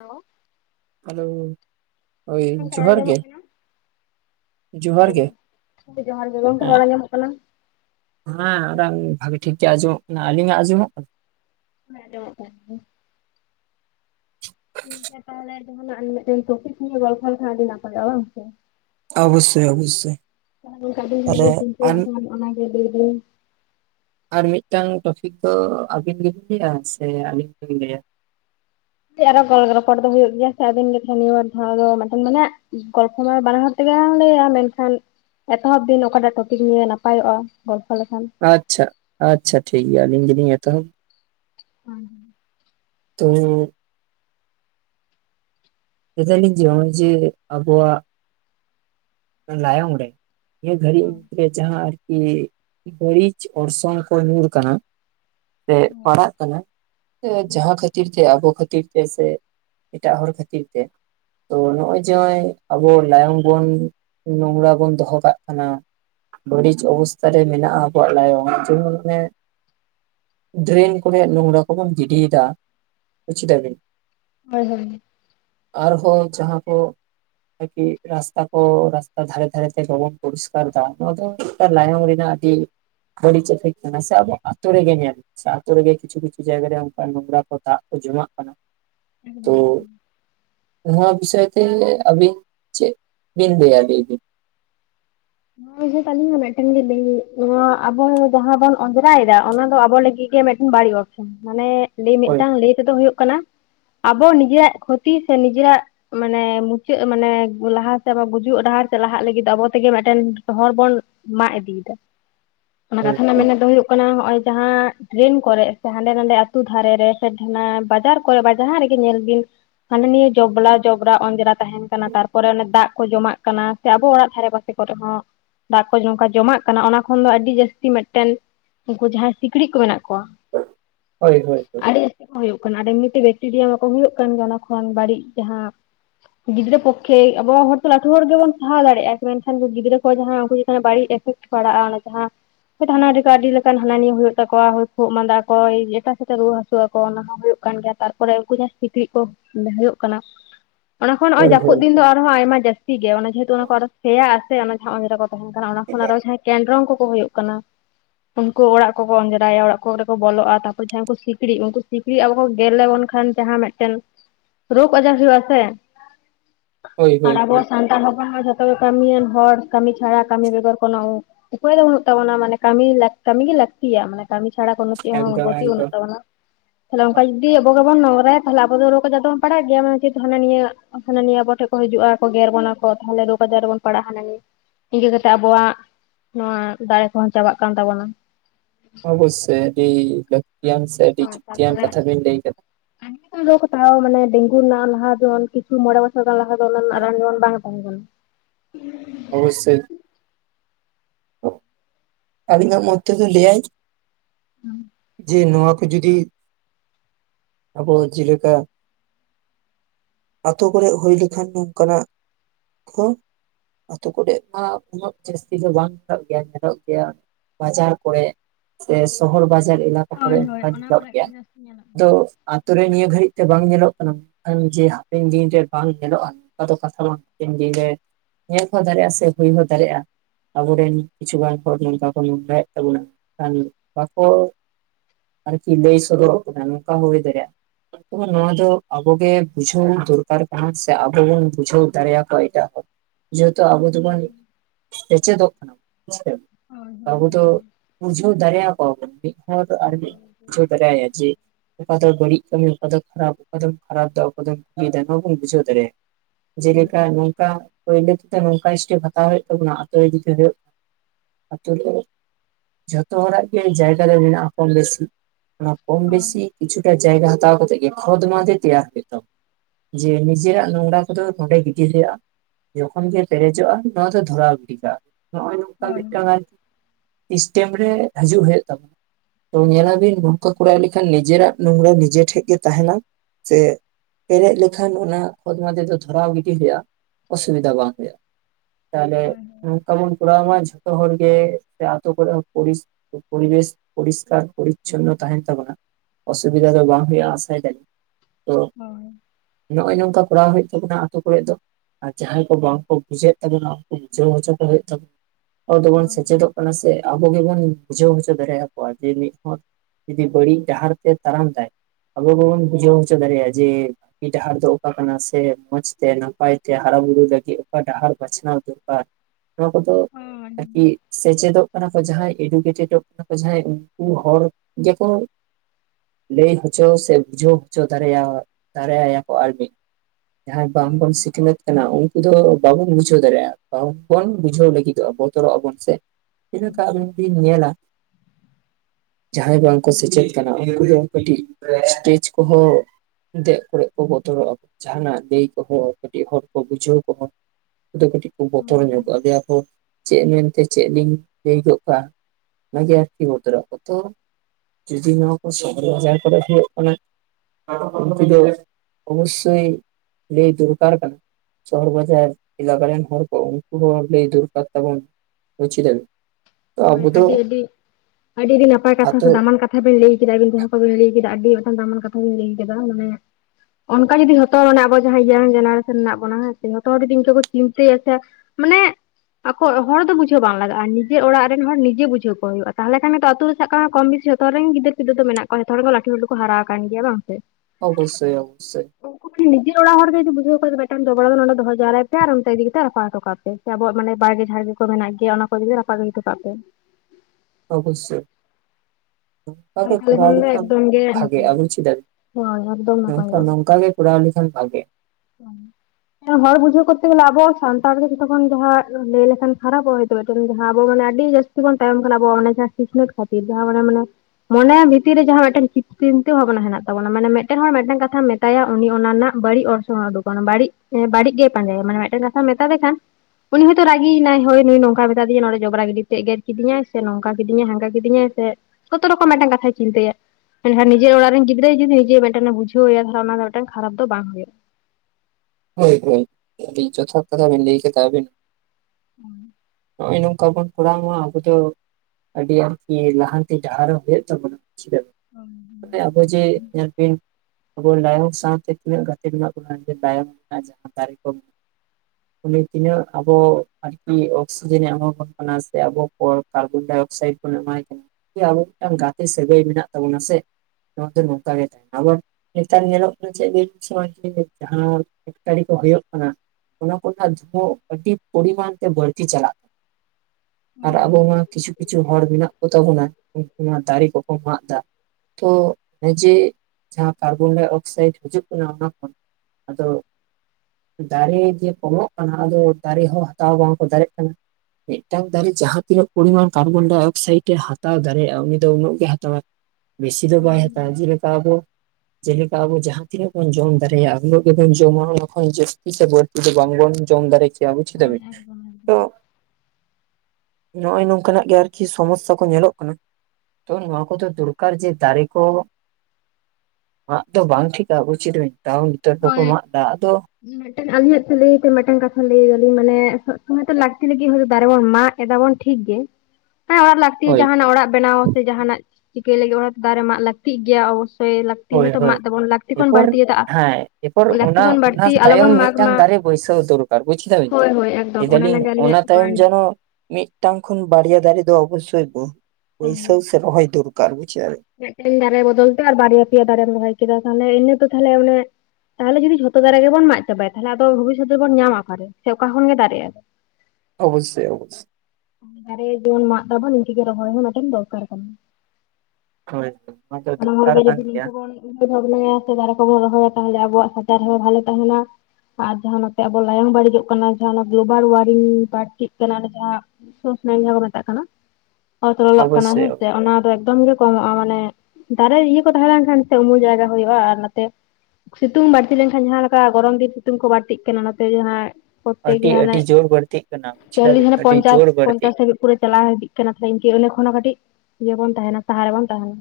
Hello hello [inaudible] ᱳᱭ ᱡᱚᱦᱟᱨ ᱜᱮ᱾ ᱡᱚᱦᱟᱨ ᱜᱮ ᱦᱮᱺ ᱡᱚᱦᱟᱨ ᱨᱚᱲ ᱠᱚ ᱵᱟᱝ ᱟᱢᱚᱢᱚᱜ ᱠᱟᱱᱟ? ᱦᱮᱸ [inaudible] ᱵᱷᱟᱜᱤ ᱴᱷᱤᱠ ᱜᱮ ᱟᱸᱚᱢᱚᱜ ᱠᱟᱱᱟ ᱟᱹᱞᱤᱧᱟᱜ ᱟᱸᱡᱚᱢ ᱢᱚᱜ ᱠᱟᱱᱟ? [unintelligible] [unintelligible] ᱚᱵᱚᱥᱥᱚᱭ ᱚᱵᱚᱥᱥᱭ᱾ [unintelligible] ᱟᱨ ᱢᱤᱫᱴᱟᱝ ᱴᱚᱯᱤᱠ ᱫᱚ ᱟᱹᱵᱤᱱ ᱜᱮᱵᱤᱱ ᱞᱟᱹᱭᱟ ᱥᱮ ᱟᱹᱞᱤᱧ ᱜᱮᱵᱧ ᱞᱟᱹᱭᱟᱻ ᱪᱮᱫ ᱟᱨᱚᱜ ᱨᱚᱯᱚᱲ ᱫᱚ ᱦᱩᱭᱩᱜ ᱜᱮᱭᱟ ᱥᱮ ᱟᱹᱵᱤᱱ ᱜᱮ ᱱᱤᱭᱹ ᱵᱟᱨ ᱫᱷᱟᱣ ᱟᱫᱚ ᱢᱮᱫᱴᱮᱱ ᱢᱟᱱᱮ ᱜᱚᱞᱯᱚ ᱢᱟᱱᱮ ᱵᱟᱱᱟ ᱦᱚᱲ ᱛᱚᱵᱮ ᱞᱟᱝ ᱞᱟᱹᱭᱟ ᱢᱮᱱᱠᱷᱟᱱ ᱮᱛᱚᱦᱚᱵ ᱵᱤᱱ ᱠᱟᱱᱟᱜ ᱴᱚᱯᱤᱠ ᱞᱟᱹᱭᱟ ᱱᱟᱯᱟᱭᱚᱜᱼᱟ ᱜᱚᱞᱯᱚ ᱞᱮᱠᱷᱟᱱ᱾ ᱟᱪᱪᱷᱟ ᱟᱪᱪᱷᱟ ᱴᱷᱤᱠ ᱜᱮᱭᱟ ᱟᱹᱞᱤᱧ ᱜᱮᱞᱤᱧ ᱮᱛᱚᱦᱚᱵ ᱦᱮᱸ᱾ ᱛᱚᱵᱩᱝ ᱞᱟᱹᱭ ᱫᱟᱞᱤᱧ ᱡᱮ ᱱᱚ-ᱚᱭ ᱡᱮ ᱟᱵᱚᱣᱟᱜ ᱞᱟᱭᱚᱝ ᱨᱮ ᱢᱤᱫ ᱜᱷᱟᱲᱤᱡ [inaudible] ᱡᱟᱦᱟ ᱟᱨᱠᱤ ᱵᱟᱹᱲᱤᱡ ᱚᱨᱥᱚᱝ ᱠᱚ ᱧᱩᱨ ᱟᱠᱟᱱᱟ᱾ ᱥᱮ ᱯᱟᱲᱟᱜ ᱠᱟᱱᱟ ᱥᱮ ᱡᱟᱦᱟᱸ ᱠᱷᱟᱹᱛᱤᱨ ᱛᱮ ᱥᱮ ᱟᱵᱚ ᱠᱷᱟᱹᱛᱤᱨ ᱛᱮ ᱥᱮ ᱮᱴᱟᱜ ᱦᱚᱲ ᱠᱷᱟᱹᱛᱤᱨ ᱛᱮ᱾ ᱛᱚ ᱱᱚᱜ-ᱚᱭ ᱡᱮ ᱟᱵᱚ ᱞᱟᱭᱚᱝ ᱵᱚᱱ ᱱᱚᱳᱝᱨᱟ ᱵᱩᱱ ᱫᱚᱦᱚ ᱠᱟᱜ ᱠᱟᱱᱟ᱾ ᱵᱟᱹᱲᱤᱡᱽ ᱚᱵᱚᱥᱛᱛᱟ ᱨᱮ ᱢᱮᱱᱟᱜᱼᱟ ᱟᱵᱚᱣᱟᱜ ᱞᱟᱭᱚᱝ ᱡᱮᱢᱚᱱ ᱚᱱᱮ ᱰᱨᱮᱱ ᱠᱚᱨᱮᱜ ᱱᱚᱝᱨᱟ ᱠᱚᱵᱚᱱ ᱜᱤᱰᱤᱭᱮᱫᱟ ᱵᱩᱪ ᱠᱤᱛᱟᱵᱤᱱ? ᱦᱳᱭ ᱦᱳᱭ᱾ ᱟᱨᱦᱚᱸ ᱡᱟᱦᱟᱸ ᱠᱚ ᱟᱨᱠᱤ ᱨᱟᱥᱛᱟ ᱦᱳ ᱨᱟᱥᱛᱟ ᱫᱷᱟᱨᱮ-ᱫᱷᱟᱨᱮ ᱛᱮ ᱵᱟᱵᱚᱱ ᱯᱚᱨᱤᱥᱠᱟᱨ ᱫᱟ ᱱᱚᱣᱟ ᱫᱚ ᱞᱟᱭᱚᱝ ᱨᱮᱱᱟᱜ ᱟᱹᱰᱤ ᱵᱟᱲᱤ ᱪᱟᱞᱣᱜ ᱠᱟᱱᱟ ᱥᱮ ᱟᱵᱚ ᱟᱛᱳ ᱨᱮᱜᱮ ᱧᱮᱞ ᱟᱪᱪᱷᱟ ᱟᱛᱩ ᱨᱮᱜᱮ ᱠᱤᱪᱷᱩ-ᱠᱤᱪᱷᱩ ᱡᱟᱭᱜᱟᱮ ᱚᱝᱠᱟ ᱱᱚᱝᱨᱟ ᱠᱚ, ᱫᱟᱜ ᱠᱚ ᱡᱚᱢᱟᱜ ᱠᱟᱱᱟ᱾ ᱮᱠᱫᱚᱢ ᱛᱚ ᱮᱠᱫᱚᱢ᱾ ᱱᱚᱣᱟ ᱵᱤᱥᱚᱭ ᱛᱮ ᱟᱹᱵᱤᱱ ᱪᱮᱫ ᱵᱤᱱ ᱞᱟᱹᱭᱟ ᱞᱟᱹᱭ ᱵᱤᱱ᱾ [inaudible] ᱟᱹᱞᱤᱧ ᱦᱚᱸ ᱢᱤᱫᱴᱮᱱ ᱜᱮ ᱞᱟᱹᱭᱮᱫ ᱱᱚᱣᱟ ᱟᱵᱚ ᱡᱟᱦᱟᱸ ᱵᱚᱱ ᱚᱸᱡᱽᱨᱟᱭᱮᱫᱟ ᱚᱱᱟ ᱫᱚ ᱟᱵᱚ ᱞᱟᱹᱜᱤᱫ ᱜᱮ ᱢᱤᱫᱴᱮᱱ ᱵᱟᱹᱲᱤᱡ ᱚᱨᱥᱚᱝ᱾ ᱢᱟᱱᱮ ᱞᱟᱹᱭ ᱦᱳᱭ ᱢᱤᱜᱴᱮᱱ ᱞᱟᱹᱭ ᱛᱮᱫᱚ ᱦᱩᱭᱩᱜ ᱠᱟᱱᱟ ᱟᱵᱚ ᱱᱤᱡᱮᱨᱟᱜ ᱠᱷᱚᱛᱤ ᱥᱮ ᱱᱤᱡᱮᱨᱟᱜ ᱢᱟᱱᱮ ᱢᱩᱪᱟᱹᱫ ᱢᱟᱱᱮ ᱜᱩ ᱞᱦᱟᱛᱮ ᱜᱩᱡᱩᱜ ᱰᱟᱦᱟᱨ ᱥᱮᱫ ᱞᱟᱦᱟᱜ ᱞᱟᱹᱜᱤᱫ ᱫᱚ ᱟᱵᱚ ᱛᱮᱜᱮ ᱴᱮᱱ ᱡᱷᱚᱛᱚ ᱦᱚᱲ ᱵᱚᱱ ᱢᱟᱜ ᱤᱫᱤᱭᱮᱫᱟ᱾ ᱚᱱᱟ ᱦᱳᱭ ᱠᱟᱛᱷᱟ ᱨᱮᱱᱟᱜ ᱦᱳᱭ ᱢᱮᱱᱮᱫ ᱫᱚ ᱦᱩᱭᱩᱜ ᱠᱟᱱᱟ ᱦᱚᱸᱜ-ᱚᱭ ᱡᱟᱦᱟᱸ ᱰᱨᱮᱱ ᱠᱚᱨᱮ ᱥᱮ ᱦᱟᱸᱰᱮ ᱱᱟᱸᱰᱮ ᱟᱛᱩ ᱫᱷᱟᱨᱮ ᱨᱮ ᱥᱮ ᱡᱷᱟᱱᱟᱜ ᱵᱟᱡᱟᱨ ᱠᱚ ᱨᱮ ᱵᱟ ᱡᱟᱦᱟᱸ ᱨᱮᱜᱮ ᱧᱮᱞ ᱵᱤᱱ ᱦᱟᱱᱟ ᱤᱭᱟᱹ ᱡᱚᱵᱽᱞᱟ ᱡᱚᱵᱽᱨᱟ ᱚᱸᱡᱽᱨᱟ ᱛᱟᱦᱮᱱ ᱠᱟᱱᱟ ᱛᱟᱨᱯᱚᱨᱮ ᱚᱱᱮ ᱫᱟᱜ ᱠᱚ ᱡᱚᱢᱟᱜ ᱠᱟᱱᱟ ᱥᱮ ᱟᱵᱚ ᱚᱲᱟᱜ ᱫᱷᱟᱨᱮ ᱯᱟᱥᱮ ᱠᱚᱨᱮ ᱦᱚᱸᱜ ᱫᱟᱜ ᱠᱚ ᱱᱚᱜᱠᱟ ᱡᱚᱢᱟᱜ ᱠᱟᱱᱟ ᱚᱱᱟ ᱠᱷᱚᱱ ᱫᱚ ᱟᱹᱰᱤ ᱡᱟᱹᱥᱛᱤ ᱢᱮᱫᱴᱮᱱ ᱩᱱᱠᱩ ᱡᱟᱦᱟᱸᱭ ᱥᱤᱠᱬᱤᱡ ᱠᱚ ᱢᱮᱱᱟᱜ ᱠᱚᱣᱟ᱾ ᱦᱳᱭ ᱦᱳᱭ ᱦᱳᱭ᱾ ᱟᱹᱰᱤ [inaudible] ᱠᱚ ᱦᱩᱭᱩᱜ ᱠᱟᱱᱟ ᱟᱨ ᱮᱢᱱᱤ ᱛᱮ ᱵᱮᱠᱴᱮᱨᱤᱭᱟ ᱢᱟ ᱠᱚ ᱦᱩᱭᱩᱜ ᱠᱟᱱ ᱜᱮᱭᱟ ᱚᱱᱟ ᱠᱷᱚᱱ ᱵᱟᱹᱲᱤᱡ ᱡᱟᱦᱟᱸ ᱜᱤᱫᱽᱨᱟᱹ ᱯᱚᱠᱠᱷᱮ ᱟᱵᱚ ᱦᱚᱲ ᱛᱚ ᱞᱟᱹᱴᱷᱩ ᱦᱚᱲ ᱫᱚᱵᱚᱱ ᱥᱟᱦᱟᱣ ᱫᱟᱲᱮᱜ-ᱟ ᱮ ᱠᱤ ᱢᱮᱱ ᱠᱷᱟᱱ ᱫᱚ ᱜᱤᱫᱽᱨᱟᱹ ᱠᱚ ᱡᱟᱦᱟᱸ ᱩᱱᱠᱩ ᱪᱮᱛᱟᱱ ᱵᱟᱲᱤᱡ ᱮᱯᱷᱮᱠᱴ ᱯᱟᱲᱟᱜ-ᱟ ᱚᱱᱟ ᱡᱟᱦᱟᱸ ᱦᱳᱭᱛᱚ ᱦᱟᱱᱟ ᱡᱚᱠᱷᱟᱡ ᱟᱹᱰᱤ ᱞᱮᱠᱟᱱ ᱦᱟᱱᱟ ᱱᱤᱭᱟᱹ ᱦᱩᱭᱩᱜ ᱛᱟᱠᱚᱣᱟ᱾ ᱦᱳᱭ ᱠᱷᱩᱜ ᱢᱟᱸᱫᱟ ᱚᱠᱚᱭ ᱮᱴᱟ-ᱥᱮᱴᱟ ᱨᱩᱣᱟᱹ ᱦᱟᱥᱩᱜ, ᱟᱠᱚ ᱚᱱᱟ ᱦᱚᱸ ᱦᱩᱭᱩᱜ ᱠᱟᱱ ᱜᱮᱭᱟ ᱛᱟᱨᱯᱚᱨᱮ ᱩᱱᱠᱩ ᱡᱟᱦᱟᱸᱭ ᱥᱤᱠᱲᱤᱡ ᱠᱚ ᱦᱩᱭᱩᱜ ᱠᱟᱱᱟ᱾ ᱚᱱᱟ ᱠᱷᱚᱱ ᱱᱚᱜ-ᱚᱭ ᱦᱳᱭ ᱡᱟᱹᱯᱩᱜ ᱦᱳᱭ ᱫᱤᱱ ᱫᱚ ᱟᱨ ᱦᱚᱸ ᱟᱭᱢᱟ ᱡᱟᱹᱥᱛᱤ ᱜᱮ᱾ ᱢᱟᱱᱮ ᱡᱮᱦᱮᱛᱩ ᱟᱨᱚ ᱥᱮᱭᱟᱜ-ᱟ ᱥᱮ ᱚᱱᱟ ᱡᱟᱦᱟᱸ ᱚᱸᱡᱽᱨᱟ ᱠᱚ᱾ ᱛᱟᱦᱮᱱ ᱠᱟᱱᱟ, ᱚᱱᱟ ᱠᱷᱚᱱ ᱟᱨᱚ ᱡᱟᱦᱟᱸᱭ ᱠᱮᱱᱰᱨᱚᱝ ᱠᱚᱠᱚ ᱦᱩᱭᱩᱜ ᱠᱟᱱᱟ᱾ ᱩᱱᱠᱩ ᱚᱲᱟᱜ ᱠᱚᱠᱚ ᱚᱸᱡᱽᱨᱟᱭᱟ, ᱚᱲᱟᱜ ᱠᱚ ᱨᱮ ᱠᱚ ᱵᱚᱞᱚᱜ-ᱟ ᱛᱟᱯᱚᱨ ᱡᱟᱦᱟᱸᱭ ᱩᱱᱠᱩ ᱥᱤᱠᱲᱤᱡ, ᱩᱱᱠᱩ ᱥᱤᱠᱲᱤᱡ ᱟᱵᱚ ᱠᱚ ᱜᱮᱨ ᱞᱮᱵᱚᱱ ᱠᱷᱟᱱ ᱡᱟᱦᱟᱸ ᱢᱮᱫᱴᱮᱱ ᱨᱳᱠ ᱟᱡᱟᱨ ᱦᱩᱭᱩᱜ-ᱟ ᱥᱮ᱾ ᱦᱳᱭ ᱟᱨ ᱦᱳᱭ ᱟᱵᱚ ᱦᱳᱭ ᱥᱟᱱᱛᱟᱲ ᱦᱚᱯᱚᱱ ᱦᱚᱸ ᱡᱷᱚᱛᱚ ᱜᱮ ᱠᱟᱢᱤᱭᱟᱱ ᱦᱚᱲ᱾ ᱠᱟᱢᱤ ᱪᱷᱟᱲᱟ ᱠᱟᱢᱤ ᱵᱮᱜᱚᱨ ᱠᱚᱱᱚ ᱩᱯᱟᱹᱭ ᱫᱚ ᱵᱟᱹᱱᱩᱜ ᱛᱟᱵᱚᱱᱟ ᱢᱟᱱᱮ ᱠᱟᱢᱤ ᱞᱮᱠ ᱠᱟᱢᱤ ᱜᱮ ᱞᱟᱠᱛᱤᱭᱟ ᱢᱟᱱᱮ ᱠᱟᱢᱤ ᱪᱷᱟᱲᱟ ᱠᱚᱱᱚ ᱪᱮᱜ ᱦᱚᱸ ᱮᱠᱫᱚᱢ ᱜᱚᱛᱤ ᱵᱟᱹᱱᱩᱜ ᱮᱠᱫᱚᱢ ᱛᱟᱵᱚᱱᱟ᱾ ᱛᱟᱦᱚᱞᱮ ᱚᱱᱠᱟ ᱡᱩᱫᱤ ᱟᱵᱚ ᱜᱮᱵᱚ ᱱᱚᱝᱜᱽᱨᱟᱭᱟ ᱛᱟᱦᱚᱞᱮ ᱟᱵᱚ ᱜᱮ ᱨᱳᱠ ᱟᱡᱟᱨ ᱫᱚᱵᱚᱱ ᱯᱟᱲᱟᱜ ᱜᱮᱭᱟ ᱢᱟᱱᱮ ᱡᱮᱦᱮᱛᱩ ᱦᱟᱱᱟ ᱱᱤᱭᱟᱹᱟᱜ ᱾ ᱱᱤᱭᱟᱹ ᱟᱵᱚ ᱴᱷᱮᱜ ᱠᱚ ᱦᱤᱡᱩᱜ-ᱟ ᱠᱚ ᱜᱮᱨ ᱵᱚᱱᱟ ᱠᱚ ᱛᱟᱦᱚᱞᱮ ᱨᱳᱠᱼᱼ ᱟᱡᱟᱨ ᱨᱮᱵᱚᱱ ᱯᱟᱲᱟᱜ ᱦᱟᱱᱟ ᱱᱤᱭᱟᱹ, ᱤᱱᱠᱟᱹ ᱠᱟᱛᱮᱜ ᱟᱵᱚᱣᱟᱜ ᱱᱚᱣᱟ ᱫᱟᱲᱮ ᱠᱚᱦᱚᱸ ᱪᱟᱵᱟᱜ ᱠᱟᱱ ᱛᱟᱵᱚᱱᱟ᱾ ᱚᱵᱚᱥᱥᱚᱭ ᱟᱹᱰᱤ ᱞᱟᱹᱠᱛᱤᱭᱟᱱ ᱥᱮ ᱟᱹᱰᱤ ᱦᱳᱭ, ᱡᱩᱠᱛᱤᱭᱟᱱ ᱛᱟᱨᱯᱚᱨᱮ ᱠᱟᱛᱷᱟ ᱵᱤᱱ ᱞᱟᱹᱭ ᱠᱟᱫᱟ᱾ ᱛᱟᱣ ᱢᱟᱱᱮ ᱰᱮᱝᱜᱩ ᱨᱮᱱᱟᱜ ᱞᱟᱦᱟ ᱡᱮᱢᱚᱱ ᱠᱤᱪᱷᱩ ᱢᱚᱬᱮ ᱵᱪᱷᱚᱨ ᱜᱟᱱ ᱞᱟᱦᱟ ᱫᱚ ᱚᱱᱟ ᱨᱮᱱᱟᱜ ᱨᱟᱱ ᱡᱮᱢᱚᱱ ᱵᱟᱝᱼᱼ ᱛᱟᱦᱮᱸ ᱠᱟᱱᱟ ᱾ ᱚᱵᱚᱥᱥᱚᱭ, ᱟᱹᱞᱤᱧᱟᱜ ᱢᱚᱛ ᱛᱮᱫᱚ ᱞᱟᱹᱭᱟᱭ ᱡᱮ ᱱᱚᱣᱟ ᱡᱩᱫᱤ, ᱟᱵᱚ ᱡᱮᱞᱮᱠᱟ ᱟᱛᱳ ᱠᱚᱨᱮ ᱦᱳᱭ ᱞᱮᱠᱷᱟᱱ ᱱᱚᱝᱠᱟ ᱱᱟᱜ ᱠᱚ ᱟᱛᱳ ᱠᱚᱨᱮᱜ ᱢᱟ ᱩᱱᱟᱹᱜ ᱡᱟᱹᱥᱛᱤ ᱫᱚ ᱵᱟᱝ ᱧᱮᱞᱚᱜ ᱜᱮᱭᱟ ᱧᱮᱞᱚᱜᱼᱼ ᱜᱮᱭᱟ ᱵᱟᱡᱟᱨ ᱠᱚᱨᱮᱜ ᱥᱮ ᱥᱚᱦᱚᱨ ᱵᱟᱡᱟᱨ ᱮᱞᱟ ᱠᱟ ᱠᱚᱨᱮ ᱚᱱᱠᱟ ᱧᱮᱞᱚᱜ ᱜᱮᱭᱟ ᱛᱚ ᱟᱛᱳ ᱨᱮ ᱱᱤᱭᱟᱹ ᱜᱷᱟᱹᱲᱤᱡ ᱛᱮ ᱵᱟᱝ ᱧᱮᱞᱚᱜ ᱠᱟᱱᱟ᱾ ᱡᱮ ᱦᱟᱯᱮᱱ ᱫᱤᱱᱨᱮ ᱵᱟᱝ ᱧᱮᱞᱚᱜ-ᱟ ᱚᱱᱠᱟ ᱫᱚ ᱠᱟᱛᱷᱟ ᱵᱟᱝ ᱦᱟᱯᱮᱱ ᱫᱤᱱ ᱨᱮᱼᱼ ᱧᱮᱞ ᱦᱚᱸ ᱫᱟᱲᱮᱭᱟᱜ-ᱟ ᱥᱮ ᱦᱳᱭ ᱦᱚᱸ ᱫᱟᱲᱮᱭᱟᱜ-ᱟ, ᱟᱵᱚ ᱨᱮᱱ ᱠᱤᱪᱷᱩ ᱜᱟᱱ ᱦᱚᱲ ᱱᱚᱝᱠᱟ ᱠᱚ ᱱᱚᱝᱨᱟᱭᱮᱫ ᱛᱟᱵᱚᱱᱟ ᱠᱟᱱ ᱵᱟᱠᱚ ᱟᱨ ᱠᱤ ᱞᱟᱹᱭ ᱥᱚᱨᱚᱜ ᱵᱚᱱᱟ ᱱᱚᱝᱠᱟ ᱦᱚᱸ ᱦᱳᱭ ᱫᱮᱲᱮᱭᱟᱜ᱾ ᱱᱚᱣᱟ ᱫᱚ ᱟᱵᱚ ᱜᱮ ᱵᱩᱡᱷᱟᱹᱣ ᱫᱚᱨᱠᱟᱨ ᱠᱟᱱᱟ ᱥᱮ ᱟᱵᱚ ᱵᱚᱱ ᱵᱩᱡᱷᱟᱹᱣ ᱫᱟᱲᱮᱭᱟᱠᱚᱣᱟ ᱮᱴᱟᱜ ᱦᱚᱲ᱾ ᱡᱮᱦᱮᱛᱩ ᱟᱵᱚ ᱫᱚᱵᱚᱱ ᱥᱮᱪᱮᱫᱚᱜ ᱠᱟᱱᱟ ᱦᱮᱸ ᱥᱮ? ᱦᱩᱸ ᱟᱵᱚ ᱫᱚ ᱵᱩᱡᱷᱟᱹᱣ ᱫᱟᱲᱮᱭᱟᱠᱚᱣᱟ ᱵᱚᱱ ᱢᱤᱫ ᱦᱚᱲ ᱟᱨ ᱢᱤᱫ ᱵᱩᱡᱷᱟᱹᱣ ᱫᱟᱲᱮᱭᱟᱭᱟ ᱡᱮ ᱚᱠᱟ ᱫᱚ ᱵᱟᱹᱲᱤᱡ ᱠᱟᱹᱢᱤ ᱚᱠᱟ ᱫᱚ ᱠᱷᱟᱨᱟᱯ ᱚᱠᱟ ᱫᱚᱢ ᱠᱷᱟᱨᱟᱯᱫᱟ ᱚᱠᱟ ᱫᱚᱢ ᱤᱭᱟᱹᱭᱫᱟ ᱱᱚᱣᱟ ᱠᱚᱵᱚᱱ ᱵᱩᱡᱟᱹᱣ ᱫᱟᱲᱮᱭᱟ ᱡᱮᱞᱮᱠᱟ ᱱᱚᱝᱠᱟ ᱯᱳᱭᱞᱳ ᱛᱮᱫᱚ ᱱᱚᱝᱠᱟ ᱮᱥᱴᱮᱯ ᱦᱟᱛᱟᱣ ᱦᱳᱭᱳᱜ ᱛᱟᱵᱚᱱᱟ ᱟᱛᱳ ᱤᱫᱤ ᱛᱮ ᱦᱳᱭᱳᱜ ᱾ ᱟᱛᱳ ᱨᱮ ᱡᱷᱚᱛᱚ ᱦᱚᱲᱟᱜ ᱜᱮ ᱡᱟᱭᱜᱟ ᱨᱮ ᱢᱮᱱᱟᱜ-ᱟ ᱠᱚᱢ ᱵᱮᱥᱤ᱾ ᱚᱱᱟ ᱠᱚᱢ ᱵᱮᱥᱤ ᱠᱤᱪᱷᱩ ᱴᱟ ᱡᱟᱭᱜᱟ ᱦᱟᱛᱟᱣ ᱠᱟᱛᱮ ᱜᱮ ᱠᱷᱚᱫᱽ ᱢᱟᱸᱫᱮ ᱛᱮᱭᱟᱨ ᱦᱳᱭᱳᱜ ᱛᱟᱢᱟ ᱾ ᱡᱮ ᱱᱤᱡᱮᱨᱟᱜ ᱱᱚᱝᱨᱟ ᱠᱚ ᱫᱚ ᱚᱸᱰᱮ ᱜᱤᱰᱤ ᱦᱳᱭᱳᱜ-ᱟ ᱡᱚᱠᱷᱚᱱ ᱜᱮ ᱯᱮᱨᱮᱡᱚᱜ-ᱟ ᱱᱚᱣᱟ ᱫᱚ ᱫᱷᱚᱨᱟᱣ ᱜᱤᱰᱤ ᱠᱟᱜᱼᱟ ᱱᱚᱜ-ᱚᱭ ᱱᱚᱝᱠᱟ ᱾ ᱥᱤᱥᱴᱮᱢ ᱨᱮ ᱦᱤᱡᱩᱜ ᱦᱳᱭᱳᱜ ᱛᱟᱵᱚ, ᱛᱚ ᱧᱮᱞᱟ ᱵᱤᱱ ᱜᱚᱝᱠᱮ᱾ ᱠᱚᱨᱟᱣ ᱞᱮᱠᱷᱟᱱ ᱱᱤᱡᱮᱨᱟᱜ ᱱᱚᱝᱨᱟ ᱱᱤᱡᱮ ᱴᱷᱮᱡ ᱜᱮ ᱛᱟᱦᱮᱱᱟ ᱥᱮ ᱯᱮᱨᱮᱡ ᱞᱮᱠᱷᱟᱱ ᱚᱱᱟ ᱠᱷᱚᱫᱽ ᱢᱟᱸᱫᱮ ᱫᱚ ᱫᱷᱚᱨᱟᱣ ᱜᱤᱰᱤ ᱦᱳᱭᱳᱜ-ᱟ, ᱚᱥᱩᱵᱤᱫᱟ ᱵᱟᱝ ᱦᱳᱭᱳᱜ-ᱟ᱾ ᱛᱟᱦᱚᱞᱮ ᱱᱚᱝᱠᱟ ᱵᱚᱱ ᱠᱚᱨᱟᱣ ᱢᱟ ᱡᱷᱚᱛᱚ ᱦᱚᱲ ᱜᱮ ᱥᱮ ᱟᱛᱳ ᱠᱚᱨᱮ ᱦᱚᱸ ᱯᱚᱨᱤᱥᱼᱼ ᱯᱚᱨᱤᱵᱮᱥ ᱯᱚᱨᱤᱥᱠᱟᱨ ᱯᱚᱨᱤᱪᱷᱚᱱᱱᱚ ᱛᱟᱦᱮᱱ ᱛᱟᱵᱚᱱᱟ᱾ ᱚᱥᱩᱵᱤᱫᱷᱟ ᱫᱚ ᱵᱟᱝ ᱦᱳᱭᱳᱜᱼᱟ ᱟᱥᱟᱭ ᱫᱟᱞᱤᱧ, ᱛᱚ ᱼᱼ ᱱᱚᱜ-ᱚᱭ ᱱᱚᱝᱠᱟ ᱠᱚᱨᱟᱣ ᱦᱳᱭᱳᱜ ᱛᱟᱵᱚᱱᱟ ᱟᱛᱳ ᱠᱚᱨᱮᱜ ᱫᱚ। ᱟᱨ ᱡᱟᱦᱟᱸᱭ ᱠᱚ ᱵᱟᱝ ᱠᱚ ᱵᱩᱡᱷᱟᱹᱣᱮᱫ ᱛᱟᱵᱚᱱᱟ, ᱩᱱᱠᱩ ᱵᱩᱡᱷᱟᱹᱣ ᱦᱚᱪᱚ ᱠᱚ ᱦᱳᱭᱳᱜ ᱛᱟᱵᱚᱱᱟ। ᱟᱵᱚ ᱫᱚᱵᱚᱱ ᱥᱮᱪᱮᱫᱚᱜ ᱠᱟᱱᱟ ᱥᱮ ᱟᱵᱚ ᱜᱮᱵᱚᱱ ᱵᱩᱡᱷᱟᱹᱣ ᱦᱚᱪᱚ ᱫᱟᱲᱮᱭᱟᱠᱚᱣᱟ, ᱡᱮ ᱢᱤᱫ ᱦᱚᱲ ᱼᱼ ᱡᱩᱫᱤ ᱵᱟᱹᱲᱤᱡ ᱰᱟᱦᱟᱨ ᱛᱮ ᱛᱟᱲᱟᱢ ᱫᱟᱭ, ᱟᱵᱚ ᱜᱮᱵᱚᱱ ᱵᱩᱡᱷᱟᱹᱣ ᱦᱚᱪᱚ ᱫᱟᱲᱮᱭᱟᱭᱟ, ᱡᱮ ᱼᱼ ᱵᱷᱟᱜᱤ ᱰᱟᱦᱟᱨ ᱫᱚ ᱚᱠᱟ ᱠᱟᱱᱟ? ᱥᱮ ᱢᱚᱡᱽ ᱛᱮ, ᱱᱟᱯᱟᱭ ᱛᱮ, ᱦᱟᱨᱟ ᱵᱩᱨᱩ ᱞᱟᱹᱜᱤᱫ ᱚᱠᱟ ᱰᱟᱦᱟᱨ ᱵᱟᱪᱷᱱᱟᱣ ᱫᱚᱨᱠᱟᱨ। ᱱᱚᱣᱟ ᱠᱚ ᱫᱚ, ᱟᱨᱠᱤ, ᱥᱮᱪᱮᱫᱚᱜ ᱠᱟᱱᱟ ᱠᱚ ᱡᱟᱦᱟᱸᱭ ᱮᱰᱩᱠᱮᱴᱮᱴᱚᱜ ᱠᱟᱱᱟ ᱠᱚ ᱡᱟᱦᱟᱸᱭ, ᱩᱱᱠᱩ ᱦᱚᱲ ᱜᱮ ᱠᱚ ᱞᱟᱹᱭ ᱦᱚᱪᱚ ᱥᱮ ᱵᱩᱡᱷᱟᱹᱣ ᱦᱚᱪᱚ ᱫᱟᱲᱮᱭᱟ ᱫᱟᱲᱮᱭᱟᱭᱟ ᱠᱚ ᱟᱨ ᱢᱤᱫ, ᱡᱟᱦᱟᱸᱭ ᱵᱟᱝᱵᱚᱱ ᱥᱤᱠᱷᱱᱟᱹᱛ ᱠᱟᱱᱟ ᱩᱱᱠᱩ ᱫᱚ ᱵᱟᱵᱚᱱ ᱵᱩᱡᱷᱟᱹᱣ ᱫᱟᱲᱮᱭᱟᱜᱼᱟ, ᱟᱵᱚᱱ ᱵᱩᱡᱷᱟᱹᱣ ᱞᱟᱹᱜᱤᱫ ᱵᱚᱛᱚᱨᱚᱜ-ᱟ ᱟᱵᱚᱱ ᱥᱮ, ᱤᱱᱟᱹᱜ ᱠᱟᱜ ᱟᱵᱤᱱ ᱵᱤᱱ ᱧᱮᱞᱟ ᱡᱟᱦᱟᱸᱭ ᱵᱟᱝᱠᱚ ᱥᱮᱪᱮᱫ ᱠᱟᱱᱟ, ᱩᱱᱠᱩ ᱫᱚ ᱠᱟᱹᱴᱤᱡ ᱮᱴᱮᱡᱽ ᱠᱚᱦᱚᱸ ᱫᱮᱡ ᱠᱚᱨᱮᱜ ᱠᱚ ᱵᱚᱛᱚᱨᱚᱜᱼᱟ, ᱡᱟᱦᱟᱸᱱᱟᱜ ᱞᱟᱹᱭ ᱠᱚᱦᱚᱸ ᱠᱟᱹᱴᱤᱡ ᱦᱚᱲ ᱠᱚ ᱵᱩᱡᱷᱟᱹᱣ ᱠᱚᱦᱚᱸ ᱟᱫᱚ ᱠᱟᱹᱴᱤᱡ ᱠᱚ ᱵᱚᱛᱚᱨ ᱧᱚᱜᱚᱼᱟ, ᱞᱮᱭᱟᱠᱚ ᱪᱮᱫ ᱢᱮᱱᱛᱮ ᱪᱮᱫ ᱞᱤᱧ ᱞᱟᱹᱭ ᱜᱚᱫ ᱠᱟᱜ, ᱚᱱᱟᱜᱮ ᱟᱨᱠᱤ ᱵᱚᱛᱚᱨᱚᱜᱼᱚ ᱠᱚ ᱛᱚ ᱡᱫᱤ ᱱᱚᱣᱟ ᱠᱚ ᱥᱚᱵ [unintelligible] [inaudible] ᱚᱵᱚᱥᱥᱳᱭ ᱞᱟᱹᱭ ᱫᱚᱨᱠᱟᱨ ᱠᱟᱱᱟ। ᱥᱚᱦᱚᱨ ᱵᱟᱡᱟᱨ ᱮᱞᱟᱠᱟ ᱨᱮᱱ ᱦᱚᱲ ᱠᱚ ᱩᱱᱠᱩ ᱦᱚᱸ ᱞᱟᱹᱭ ᱫᱚᱨᱠᱟᱨ। ᱮᱵᱚᱝ [unintelligible] ᱦᱳᱭ, ᱟᱹᱰᱤ ᱟᱹᱰᱤ ᱟᱹᱰᱤ ᱟᱹᱰᱤ ᱜᱮ ᱱᱟᱯᱟᱭ ᱠᱟᱛᱷᱟ ᱥᱮ ᱟᱛᱳ ᱫᱟᱢᱟᱱ ᱠᱟ ᱠᱟᱛᱷᱟ ᱵᱤᱱ ᱞᱟᱹᱭ ᱠᱮᱫᱟ ᱟᱵᱤᱱ ᱡᱟᱦᱟᱸ ᱠᱚᱵᱤᱱ ᱞᱟᱹᱭ ᱠᱮᱫᱟ ᱟᱹᱰᱤ ᱢᱤᱫᱴᱟᱝ ᱫᱟᱢᱟᱱ ᱠᱟᱛᱷᱟ ᱵᱤᱱ ᱞᱟᱹᱭ ᱠᱮᱫᱟ ᱢᱟᱱᱮ ᱚᱱᱠᱟ ᱡᱩᱫᱤ ᱡᱷᱚᱛᱚ ᱢᱟᱱᱮ ᱟᱵᱚ ᱡᱟᱦᱟᱸᱭ ᱡᱮᱱᱟᱨᱮᱥᱚᱱ ᱢᱮᱱᱟᱜ ᱵᱚᱱᱟ ᱦᱮᱸᱥᱮ ᱡᱷᱚᱛᱚ ᱦᱚᱲ ᱡᱩᱫᱤ ᱤᱱᱠᱟᱹ ᱠᱚ ᱪᱤᱱᱛᱟᱹᱭᱟ ᱥᱮ ᱢᱟᱱᱮ ᱟᱠᱚ ᱦᱚᱲ ᱫᱚ ᱵᱩᱡᱷᱟᱹᱣ ᱵᱟᱝ ᱞᱟᱜᱟᱜᱼᱟ ᱱᱤ ᱡᱮ ᱚᱲᱟᱜ ᱨᱮᱱ ᱦᱚᱲ ᱱᱤᱡᱮ ᱵᱩᱡᱷᱟᱹᱣ ᱠᱚ ᱦᱩᱭᱩᱜᱼᱟ, ᱛᱟᱦᱟᱞᱮ ᱠᱷᱟᱱ ᱱᱤᱛᱚᱜ ᱟᱛᱩ ᱨᱮ ᱥᱟᱵ ᱠᱟᱜ ᱢᱮ ᱠᱚᱢ ᱵᱤᱥᱤ ᱡᱷᱚᱛ ᱨᱮᱱ ᱜᱤᱫᱟᱹᱨ ᱯᱤᱫᱟᱹᱨ ᱫᱚ ᱢᱮᱱᱟᱜ ᱠᱚ ᱡᱷᱚᱛᱚ ᱜᱮ ᱞᱟᱴᱷᱩ ᱞᱟᱴᱷᱩ ᱠᱚ ᱦᱟᱨᱟ ᱠᱟᱱ ᱜᱮᱭᱟ ᱵᱟᱝ ᱥᱮ? ᱚᱵᱚᱥᱥᱳᱭ ᱚᱵᱚᱥᱥᱳᱭ। ᱩᱱᱠᱩ ᱠᱤ ᱱᱤᱡᱮᱨ ᱚᱲᱟᱜ ᱦᱚᱲ ᱜᱮ ᱡᱩᱫᱤ ᱵᱩᱡᱷᱟᱹᱣ ᱠᱚᱣᱟ, ᱡᱮᱢᱤᱫᱴᱷᱮᱱ ᱡᱚᱵᱨᱟ ᱫᱚ ᱱᱚᱰᱮ ᱫᱚᱦᱚ ᱡᱟᱣᱟᱭ ᱯᱮ ᱟᱨ ᱚᱱᱛᱮ ᱤᱫᱤ ᱠᱟᱛᱮ ᱨᱟᱯᱟᱜ ᱦᱚᱴᱚ ᱠᱟᱜ ᱯᱮ। ᱥᱮ ᱟᱵᱚᱣᱟᱜ ᱢᱟᱱᱮ ᱵᱟᱲᱜᱮ ᱡᱷᱟᱲ ᱜᱮ ᱠᱚ ᱢᱮᱱᱟᱜ ᱜᱮᱭᱟ ᱚᱱᱟ ᱠᱚ ᱤᱫᱤ ᱠᱟᱛᱮ ᱨᱟᱯᱟᱜ ᱜᱤᱰᱤ ᱦᱚᱴᱚ ᱠᱟᱜ ᱯᱮ। ᱚᱵᱚᱥᱥᱳᱭ। ᱱᱚᱝᱠᱟ ᱜᱮ ᱚᱱᱠᱟ ᱠᱚᱨᱟᱣ ᱫᱚ ᱞᱮᱠᱷᱟᱱ ᱮᱠᱫᱚᱢ ᱜᱮ ᱵᱷᱟᱜᱮᱼᱟ ᱱᱟᱯᱟᱭᱚᱜᱼᱟ ᱰᱩᱢᱽ ᱠᱮᱫᱟ ᱵᱮᱱ? ᱦᱳᱭ ᱮᱠᱫᱚᱢ ᱱᱚᱝᱠᱟ ᱱᱟᱯᱟᱭᱚᱜᱼᱟ ᱱᱚᱝᱠᱟ ᱜᱮ ᱠᱚᱨᱟᱣ ᱞᱮᱠᱷᱟᱱ ᱵᱷᱟᱜᱮ। [inaudible] ᱦᱚᱲ ᱵᱩᱡᱷᱟᱹᱣ ᱠᱚᱛᱮ ᱜᱮᱞᱮ, ᱟᱵᱚ ᱥᱟᱱᱛᱟᱲ ᱜᱮ ᱡᱷᱚᱛᱚ ᱠᱷᱚᱱ ᱡᱟᱦᱟᱸ ᱞᱟᱹᱭ ᱞᱮᱠᱷᱟᱱ ᱠᱷᱟᱨᱟᱯᱚᱜᱼᱟ ᱦᱳᱭ ᱛᱚ ᱠᱟᱹᱴᱤᱡ। ᱟᱵᱚ ᱢᱟᱱᱮ ᱟᱹᱰᱤ ᱡᱟᱥ ᱛᱤ ᱰᱚᱱ ᱛᱟᱭᱚᱢ ᱠᱟᱱᱟ ᱟᱵᱚ ᱚᱱᱮ ᱡᱟᱦᱟᱸ ᱥᱤᱠᱷᱱᱟᱹᱛ ᱠᱷᱟᱹᱛᱤᱨ ᱡᱟᱦᱟᱸ ᱢᱟᱱᱮ ᱢᱚᱱᱮ ᱵᱷᱤᱛᱤᱨ ᱨᱮ ᱡᱟᱦᱟᱸ ᱢᱤᱫᱴᱮᱱ ᱪᱤᱱᱛᱟᱹ ᱵᱷᱟᱵᱱᱟ ᱦᱮᱸᱱᱟᱜ ᱛᱟᱵᱚᱱᱟ, ᱢᱟᱱᱮ ᱢᱤᱫᱴᱮᱱ ᱦᱚᱲ ᱢᱤᱫᱴᱟᱝ ᱠᱟᱛᱷᱟ ᱢᱮ ᱢᱮᱛᱟᱭᱟ ᱩᱱᱤ ᱚᱱᱟ ᱨᱮᱱᱟᱜ ᱵᱟᱹᱲᱤᱡ ᱚᱨᱥᱚᱝ ᱮ ᱩᱰᱩᱠᱟ, ᱚᱱᱮ ᱵᱟᱹᱲᱤᱡ ᱵᱟᱹᱲᱤᱡ ᱜᱮᱭ ᱯᱟᱸᱡᱟᱭᱟ, ᱢᱟᱱᱮ ᱢᱤᱫᱴᱮᱱ ᱠᱟᱛᱷᱟᱢ ᱢᱮᱛᱟ ᱫᱮ ᱠᱷᱟᱱ ᱩᱱᱤ ᱦᱚᱭᱛᱳ ᱨᱟᱹᱜᱤᱭᱮᱱᱟᱭ ᱦᱳᱭ ᱱᱩᱭ ᱱᱚᱝᱠᱟᱟᱭ ᱢᱮᱛᱟ ᱫᱤᱧᱟᱭ ᱱᱚᱰᱮ ᱡᱚᱵᱽᱨᱟ ᱜᱤᱰᱤ ᱛᱮ ᱮᱜᱮᱨ ᱠᱤᱫᱤᱧᱟᱭ ᱥᱮ ᱱᱚᱝᱠᱟ ᱠᱤᱫᱤᱧᱟᱭ ᱦᱟᱝᱜᱟ ᱠᱤᱫᱤᱧᱟᱭ, ᱥᱮ ᱠᱚᱛᱚ ᱨᱚᱠᱚᱢ ᱢᱤᱫᱴᱟᱝ ᱠᱟᱛᱷᱟᱭ ᱪᱤᱱᱛᱟᱹᱭᱟ। ᱢᱮᱱᱠᱷᱟᱱ ᱱᱤᱡᱮᱨ ᱚᱲᱟᱜ ᱨᱮᱱ ᱜᱤᱫᱽᱨᱟᱹᱭ ᱡᱩᱫᱤ ᱤᱡᱮ ᱢᱤᱫᱴᱮᱱᱮ ᱵᱩᱡᱷᱟᱹᱣ ᱮᱭᱟ ᱛᱟᱦᱟᱞᱮ ᱚᱱᱟ ᱢᱤᱫᱴᱟᱝ ᱠᱷᱟᱨᱟᱯ ᱫᱚ ᱵᱟᱝ ᱦᱩᱭᱩᱜᱼᱟ। ᱦᱳᱭ ᱦᱳᱭ, ᱟᱹᱰᱤ ᱡᱚᱛᱷᱟᱛ ᱠᱟᱛᱷᱟ ᱵᱤᱱ ᱞᱟᱹᱭ ᱠᱮᱫᱟ ᱟᱹᱵᱤᱱ। [inaudible] ᱱᱚᱜᱼᱚᱭ ᱱᱚᱝᱠᱟ ᱵᱚᱱ ᱠᱟᱨᱟᱣ ᱢᱟ ᱟᱵᱚ ᱫᱚ ᱟᱹᱰᱤ ᱟᱨᱠᱤ ᱞᱟᱦᱟᱱᱛᱤ ᱰᱟᱦᱟᱨ ᱦᱚᱸ ᱦᱩᱭᱩᱜ ᱛᱟᱵᱚᱱᱟ ᱵᱩᱪ ᱠᱮᱫᱟᱵᱤᱱ? ᱢᱟᱱᱮ ᱟᱵᱚ ᱡᱮ ᱧᱮᱞ ᱵᱤᱱ ᱟᱵᱚ ᱞᱟᱭᱚᱝ ᱥᱟᱶᱛᱮ ᱛᱤᱱᱟᱹᱜ ᱜᱟᱛᱮ ᱢᱮᱱᱟᱜ ᱵᱚᱱᱟ ᱡᱮ ᱞᱟᱭᱚᱝ ᱟᱨ ᱡᱟᱦᱟᱸ ᱫᱟᱨᱮ ᱠᱚ [inaudible] ᱩᱱᱤ ᱛᱤᱱᱟᱹᱜ ᱟᱵᱚ ᱟᱨᱠᱤ ᱚᱠᱥᱤᱡᱮᱱ ᱮ ᱮᱢᱟᱵᱚᱱ ᱠᱟᱱᱟ ᱥᱮ ᱟᱵᱚ ᱠᱚ ᱠᱟᱨᱵᱚᱱᱰᱟᱭ ᱚᱠᱥᱟᱭᱤᱰ ᱵᱚᱱ ᱮᱢᱟᱭ ᱠᱟᱱᱟ ᱡᱮ ᱟᱵᱚ ᱢᱤᱫᱴᱟᱝ ᱜᱟᱛᱮ ᱥᱟᱹᱜᱟᱹᱭ ᱢᱮᱱᱟᱜ ᱛᱟᱵᱚᱱᱟ ᱥᱮ, ᱱᱚᱣᱟ ᱫᱚ ᱱᱚᱝᱠᱟ ᱜᱮ ᱛᱟᱦᱮᱸᱱᱟ, ᱟᱵᱟᱨ ᱛᱟᱦᱮᱱᱟ ᱱᱮᱛᱟᱨ ᱧᱮᱞᱚᱜ ᱠᱟᱱᱟ ᱪᱮᱫ ᱞᱟᱭ ᱵᱤᱱ ᱥᱮ ᱡᱟᱦᱟᱸ ᱮᱠᱛᱟᱹᱲᱤ ᱠᱚ ᱦᱩᱭᱩᱜ ᱠᱟᱱᱟ ᱾ ᱚᱱᱟ ᱠᱚᱨᱮ ᱱᱟᱜ [unintelligible] ᱟᱹᱰᱤ ᱯᱚᱨᱤᱢᱟᱱ ᱛᱮ ᱵᱟᱹᱲᱛᱤ ᱪᱟᱞᱟᱜ ᱟᱨ ᱟᱵᱚ ᱢᱟ ᱠᱤᱪᱷᱩ ᱠᱤᱪᱷᱩ ᱦᱚᱲ ᱢᱮᱱᱟᱜ ᱠᱚᱛᱟ ᱵᱚᱱᱟ ᱩᱱᱠᱩ ᱢᱟ ᱫᱟᱨᱮ ᱠᱚᱼᱠᱚ ᱢᱟᱜ ᱫᱟ ᱾ ᱛᱚ ᱚᱱᱤᱡᱮ ᱡᱟᱦᱟᱸ ᱠᱟᱨᱵᱚᱱᱰᱟᱭ ᱚᱠᱥᱟᱭᱤᱰ ᱦᱤᱡᱩᱜ ᱠᱟᱱᱟ ᱚᱱᱟ ᱠᱷᱚᱱ ᱟᱫᱚ ᱫᱟᱨᱮ ᱡᱮ ᱠᱚᱢᱚᱜ ᱠᱟᱱᱟ ᱟᱫᱚ ᱫᱟᱨᱮ ᱦᱚᱸ ᱦᱟᱛᱟᱣ ᱵᱟᱝᱠᱚ ᱫᱟᱨᱮᱭᱟ ᱠᱟᱱᱟ᱾ ᱢᱤᱫᱴᱟᱝ ᱫᱟᱨᱮ ᱡᱟᱦᱟᱸ ᱛᱤᱱᱟᱹᱜ ᱯᱚᱨᱤᱢᱟᱱ ᱠᱟᱨᱵᱚᱱᱰᱟᱭ ᱚᱠᱥᱟᱭᱤᱰ ᱮ ᱦᱟᱛᱟᱣ ᱫᱟᱲᱮᱭᱟᱜᱼᱟ ᱩᱱᱤ ᱫᱚ ᱩᱱᱟᱹᱜ ᱜᱮᱭ ᱦᱟᱛᱟᱣᱼᱟ ᱾ ᱵᱮᱥᱤ ᱫᱚ ᱵᱟᱭ ᱦᱟᱛᱟᱣ-ᱟ [unintelligible] ᱟᱵᱚ ᱡᱮᱞᱮᱠᱟ ᱟᱵᱚ ᱡᱟᱦᱟᱸ ᱛᱤᱱᱟᱹᱜ ᱵᱚᱱ ᱡᱚᱢ ᱫᱟᱲᱮᱭᱟᱜ-ᱟ ᱩᱱᱟᱜ ᱜᱮᱵᱚᱱ ᱡᱚ- ᱡᱚᱢᱟᱣ ᱞᱮᱠᱷᱟᱱ ᱡᱟᱹᱥᱛᱤ ᱥᱮ ᱵᱟᱲᱛᱤ ᱫᱚ ᱵᱚᱝ ᱵᱚᱱ ᱡᱚᱢ ᱫᱟᱨᱮ ᱠᱮᱭᱟ ᱵᱩᱡᱽ ᱠᱮᱫᱟ ᱵᱤᱱ᱾ ᱛᱳ ᱱᱚᱜ-ᱚᱭ ᱱᱚᱝᱠᱟ ᱱᱟᱜ ᱜᱮ ᱟᱨᱠᱤ ᱥᱚᱢᱚᱥᱟ ᱠᱚ ᱧᱮᱞᱚᱜ ᱠᱟᱱᱟ᱾ ᱛᱚ ᱱᱚᱣᱟ ᱠᱚᱫᱚ ᱫᱚᱨᱠᱟᱨ ᱡᱮ ᱫᱟᱨᱮ ᱠᱚ ᱢᱟᱜ ᱫᱚ ᱵᱟᱝ ᱴᱷᱤᱠᱟ ᱩᱪᱤᱛ ᱢᱤᱫ ᱴᱟᱝ ᱩᱛᱟᱹᱨ ᱫᱚ᱾ ᱢᱤᱫᱴᱟᱝ ᱟᱞᱤᱧᱟᱜ ᱛᱮ ᱞᱟᱹᱭ ᱛᱮ ᱢᱤᱫᱴᱟᱝ ᱠᱟᱛᱷᱟ ᱞᱟᱹᱭ ᱟᱞᱤᱧ ᱢᱟᱱᱮ ᱥᱚᱵ-ᱥᱚᱢᱚᱭ ᱛᱚ ᱞᱟᱹᱠᱛᱤ ᱞᱟᱹᱜᱤᱫ ᱫᱟᱨᱮ ᱵᱚᱱ ᱢᱟᱜ- ᱮᱫᱟ ᱵᱚᱱ ᱴᱷᱤᱠ ᱜᱮ ᱦᱮᱸ ᱚᱲᱟᱜ ᱦᱳᱭ ᱡᱟᱦᱟᱸ ᱱᱟᱜ ᱚᱲᱟᱜ ᱵᱮᱱᱟᱣ ᱥᱮ ᱡᱟᱦᱟᱸ ᱱᱟᱜ ᱪᱤᱠᱟᱹᱭ ᱞᱟᱹᱜᱤᱫ ᱚᱲᱟᱜ ᱫᱟᱨᱮ ᱢᱟᱜ ᱞᱟᱹᱠᱛᱤᱜ ᱜᱮᱭᱟ ᱚᱵᱚᱥ- ᱦᱳᱭ ᱦᱳᱭ ᱮᱯᱚᱨ ᱪᱮᱫᱟᱜ ᱦᱮᱸ᱾ ᱮᱯᱚᱨ ᱞᱟᱹᱠᱛᱤ ᱚᱱᱟ ᱠᱷᱚᱱ ᱚᱱᱟ ᱵᱟᱹᱲᱛᱤ ᱛᱟᱭᱚᱢ ᱟᱞᱚᱵᱚᱱ ᱢᱟᱜᱽ ᱢᱤᱫᱴᱟᱝ ᱢᱟ ᱫᱟᱨᱮ ᱵᱟᱹᱭᱥᱟᱹᱣ ᱫᱚᱨᱠᱟᱨ ᱵᱩᱡᱽ ᱠᱮᱫᱟ ᱵᱤᱱ ᱛᱚ ᱦᱳᱭ ᱦᱳᱭ ᱞᱮ ᱮᱠᱫᱚᱢ ᱚᱱᱟ ᱫᱟᱞᱤᱧ ᱚᱱᱟᱜᱮ ᱟᱹᱞᱤᱧᱟᱜ ᱚᱱᱟ- ᱛᱟᱭᱚᱢ ᱯᱚᱭᱮᱱᱴ ᱡᱮᱱᱚ ᱢᱤᱫᱴᱟᱝ ᱠᱷᱚᱱ ᱵᱟᱨᱭᱟ ᱫᱟᱨᱮ ᱫᱚ ᱚᱵᱚᱥᱳᱭ ᱵᱟᱹᱭᱥᱟᱹᱣ ᱥᱮ ᱨᱚᱦᱚᱭ ᱫᱚᱨᱠᱟᱨ ᱵᱩᱡᱽ ᱠᱮᱫᱟ ᱵᱤᱱ᱾ ᱢᱮᱫᱴᱮᱱ ᱫᱟᱨᱮ ᱵᱚᱫᱚᱞ ᱛᱮ ᱟᱨ ᱵᱟᱨᱭᱟ, ᱯᱮᱭᱟ ᱫᱟᱨᱮᱢ ᱨᱚᱦᱚᱭ ᱠᱮᱫᱟ᱾ ᱛᱟᱦᱚᱞᱮ ᱤᱱᱟᱹ ᱛᱚ ᱛᱟᱦᱚᱞᱮ ᱚᱱᱮ- ᱛᱟᱦᱚᱞᱮ ᱡᱚᱫᱤ ᱡᱷᱚᱛᱚ ᱫᱟᱨᱮ ᱜᱮᱵᱚᱱ ᱢᱟᱜ ᱪᱟᱵᱟᱭᱟ᱾ ᱛᱟᱦᱚᱞᱮ ᱟᱫᱚ ᱵᱷᱚᱵᱤᱥᱚᱛ ᱨᱮ ᱵᱚᱱ ᱧᱟᱢ-ᱟ ᱚᱠᱟᱨᱮ? ᱥᱮ ᱚᱠᱟ ᱠᱷᱚᱱ ᱜᱮ ᱫᱮᱜᱭᱟᱜ-ᱟ? [inaudible] ᱚᱵᱚᱥᱳᱭ ᱚᱵᱚᱥᱳᱭ᱾ ᱫᱟᱨᱮ ᱡᱮᱢᱚᱱ ᱢᱟᱜ ᱫᱟᱵᱚᱱ ᱱᱤᱝᱠᱟ ᱜᱮ ᱨᱚᱦᱚᱭ ᱦᱚᱸ ᱢᱤᱫᱴᱮᱱ ᱫᱚᱨᱠᱟᱨ ᱠᱟᱱᱟ᱾ ᱦᱳᱭ ᱱᱚᱣᱟ ᱫᱚ ᱥᱟᱱᱟᱢ ᱦᱚᱲ ᱠᱟᱨᱠᱟᱨ ᱜᱮ ᱠᱟᱱ ᱡᱩᱫᱤ ᱜᱮᱭᱟ᱾ ᱱᱤᱝᱠᱟᱹ ᱵᱚᱱ ᱩᱭᱦᱟᱹᱨ ᱵᱷᱟᱵᱱᱟ ᱥᱮ ᱫᱟᱨᱮ ᱠᱚ ᱵᱚᱱ ᱨᱚᱦᱚᱭ-ᱟ᱾ ᱛᱟᱦᱚᱞᱮ ᱟᱵᱚᱱᱟᱜ ᱥᱟᱪᱟᱨ ᱦᱚᱸ ᱵᱷᱟᱞᱮ ᱛᱟᱦᱮᱱ ᱢᱟ᱾ ᱟᱨ ᱡᱟᱦᱟᱸ ᱱᱚᱛᱮ ᱟᱵᱚ ᱞᱟᱭᱚᱝ ᱵᱟᱹᱲᱤᱡ ᱚᱜ ᱠᱟᱱᱟ ᱡᱟᱦᱟᱸ ᱚᱱᱟ ᱜᱞᱳᱵᱟᱞ ᱳᱟᱨᱤᱝ ᱵᱟᱹᱲᱛᱤᱜ ᱠᱟᱱᱟ ᱚᱱᱮ ᱡᱟᱦᱟᱸ ᱥᱳᱥᱱᱮᱱᱡᱟ ᱠᱚ ᱢᱮᱛᱟᱜ ᱠᱟᱱᱟ᱾ ᱚᱛ ᱞᱚᱞᱚᱜ ᱠᱟᱱᱟ ᱚᱵᱚᱥᱥᱳᱭ ᱦᱮᱸᱥᱮ ᱚᱱᱟ ᱫᱚ ᱮᱠᱫᱚᱢ ᱜᱮ ᱠᱚᱢᱚᱜ-ᱟ ᱢᱟᱱᱮ ᱫᱟᱨᱮ ᱤᱭᱟᱹ ᱠᱚ ᱛᱟᱦᱮᱸ ᱞᱮᱱᱠᱷᱟᱱ ᱥᱮ ᱩᱢᱩᱞ ᱡᱟᱭᱜᱟ ᱦᱩᱭᱩᱜ-ᱟ, ᱟᱨ ᱱᱚᱛᱮ ᱥᱤᱛᱩᱝ ᱵᱟᱹᱲᱛᱤ ᱞᱮᱱᱠᱷᱟᱱ ᱡᱟᱦᱟᱸ ᱞᱮᱠᱟ ᱜᱚᱨᱚᱢ ᱫᱤᱱ ᱥᱤᱛᱩᱝ ᱠᱚ ᱵᱟᱹᱲᱛᱤᱜ ᱠᱟᱱᱟ ᱱᱚᱛᱮ ᱡᱟᱦᱟᱸ ᱯᱚᱛᱮᱠ ᱟᱹᱰᱤ ᱜᱮ ᱦᱟᱱᱮ ᱟᱹᱰᱤ ᱡᱳᱨ ᱵᱟᱹᱲᱛᱤᱜ ᱠᱟᱱᱟ ᱵᱩᱡ ᱪᱚᱞᱤᱥ ᱫᱟᱵᱤᱱ ᱦᱟᱱᱮ ᱟᱹᱰᱤ ᱯᱚᱱᱪᱟᱥ ᱡᱳᱨ ᱵᱟᱹᱲᱛᱤᱜ ᱯᱚᱱᱪᱟᱥ ᱠᱟᱱᱟ᱾ ᱫᱷᱟᱹᱵᱤᱡ ᱯᱩᱨᱟᱹ ᱪᱟᱞᱟᱣ ᱤᱫᱤ ᱠᱟᱱᱟ ᱛᱚᱦᱚᱞᱮ ᱤᱱᱠᱟᱹ ᱚᱱᱮ ᱠᱷᱚᱱ ᱦᱚᱸ ᱠᱟᱹᱴᱤᱡ ᱤᱭᱟᱹ ᱵᱚᱱ ᱛᱟᱦᱮᱱᱟ ᱥᱟᱦᱟ ᱨᱮᱵᱚᱱ ᱛᱟᱦᱮᱱᱟ᱾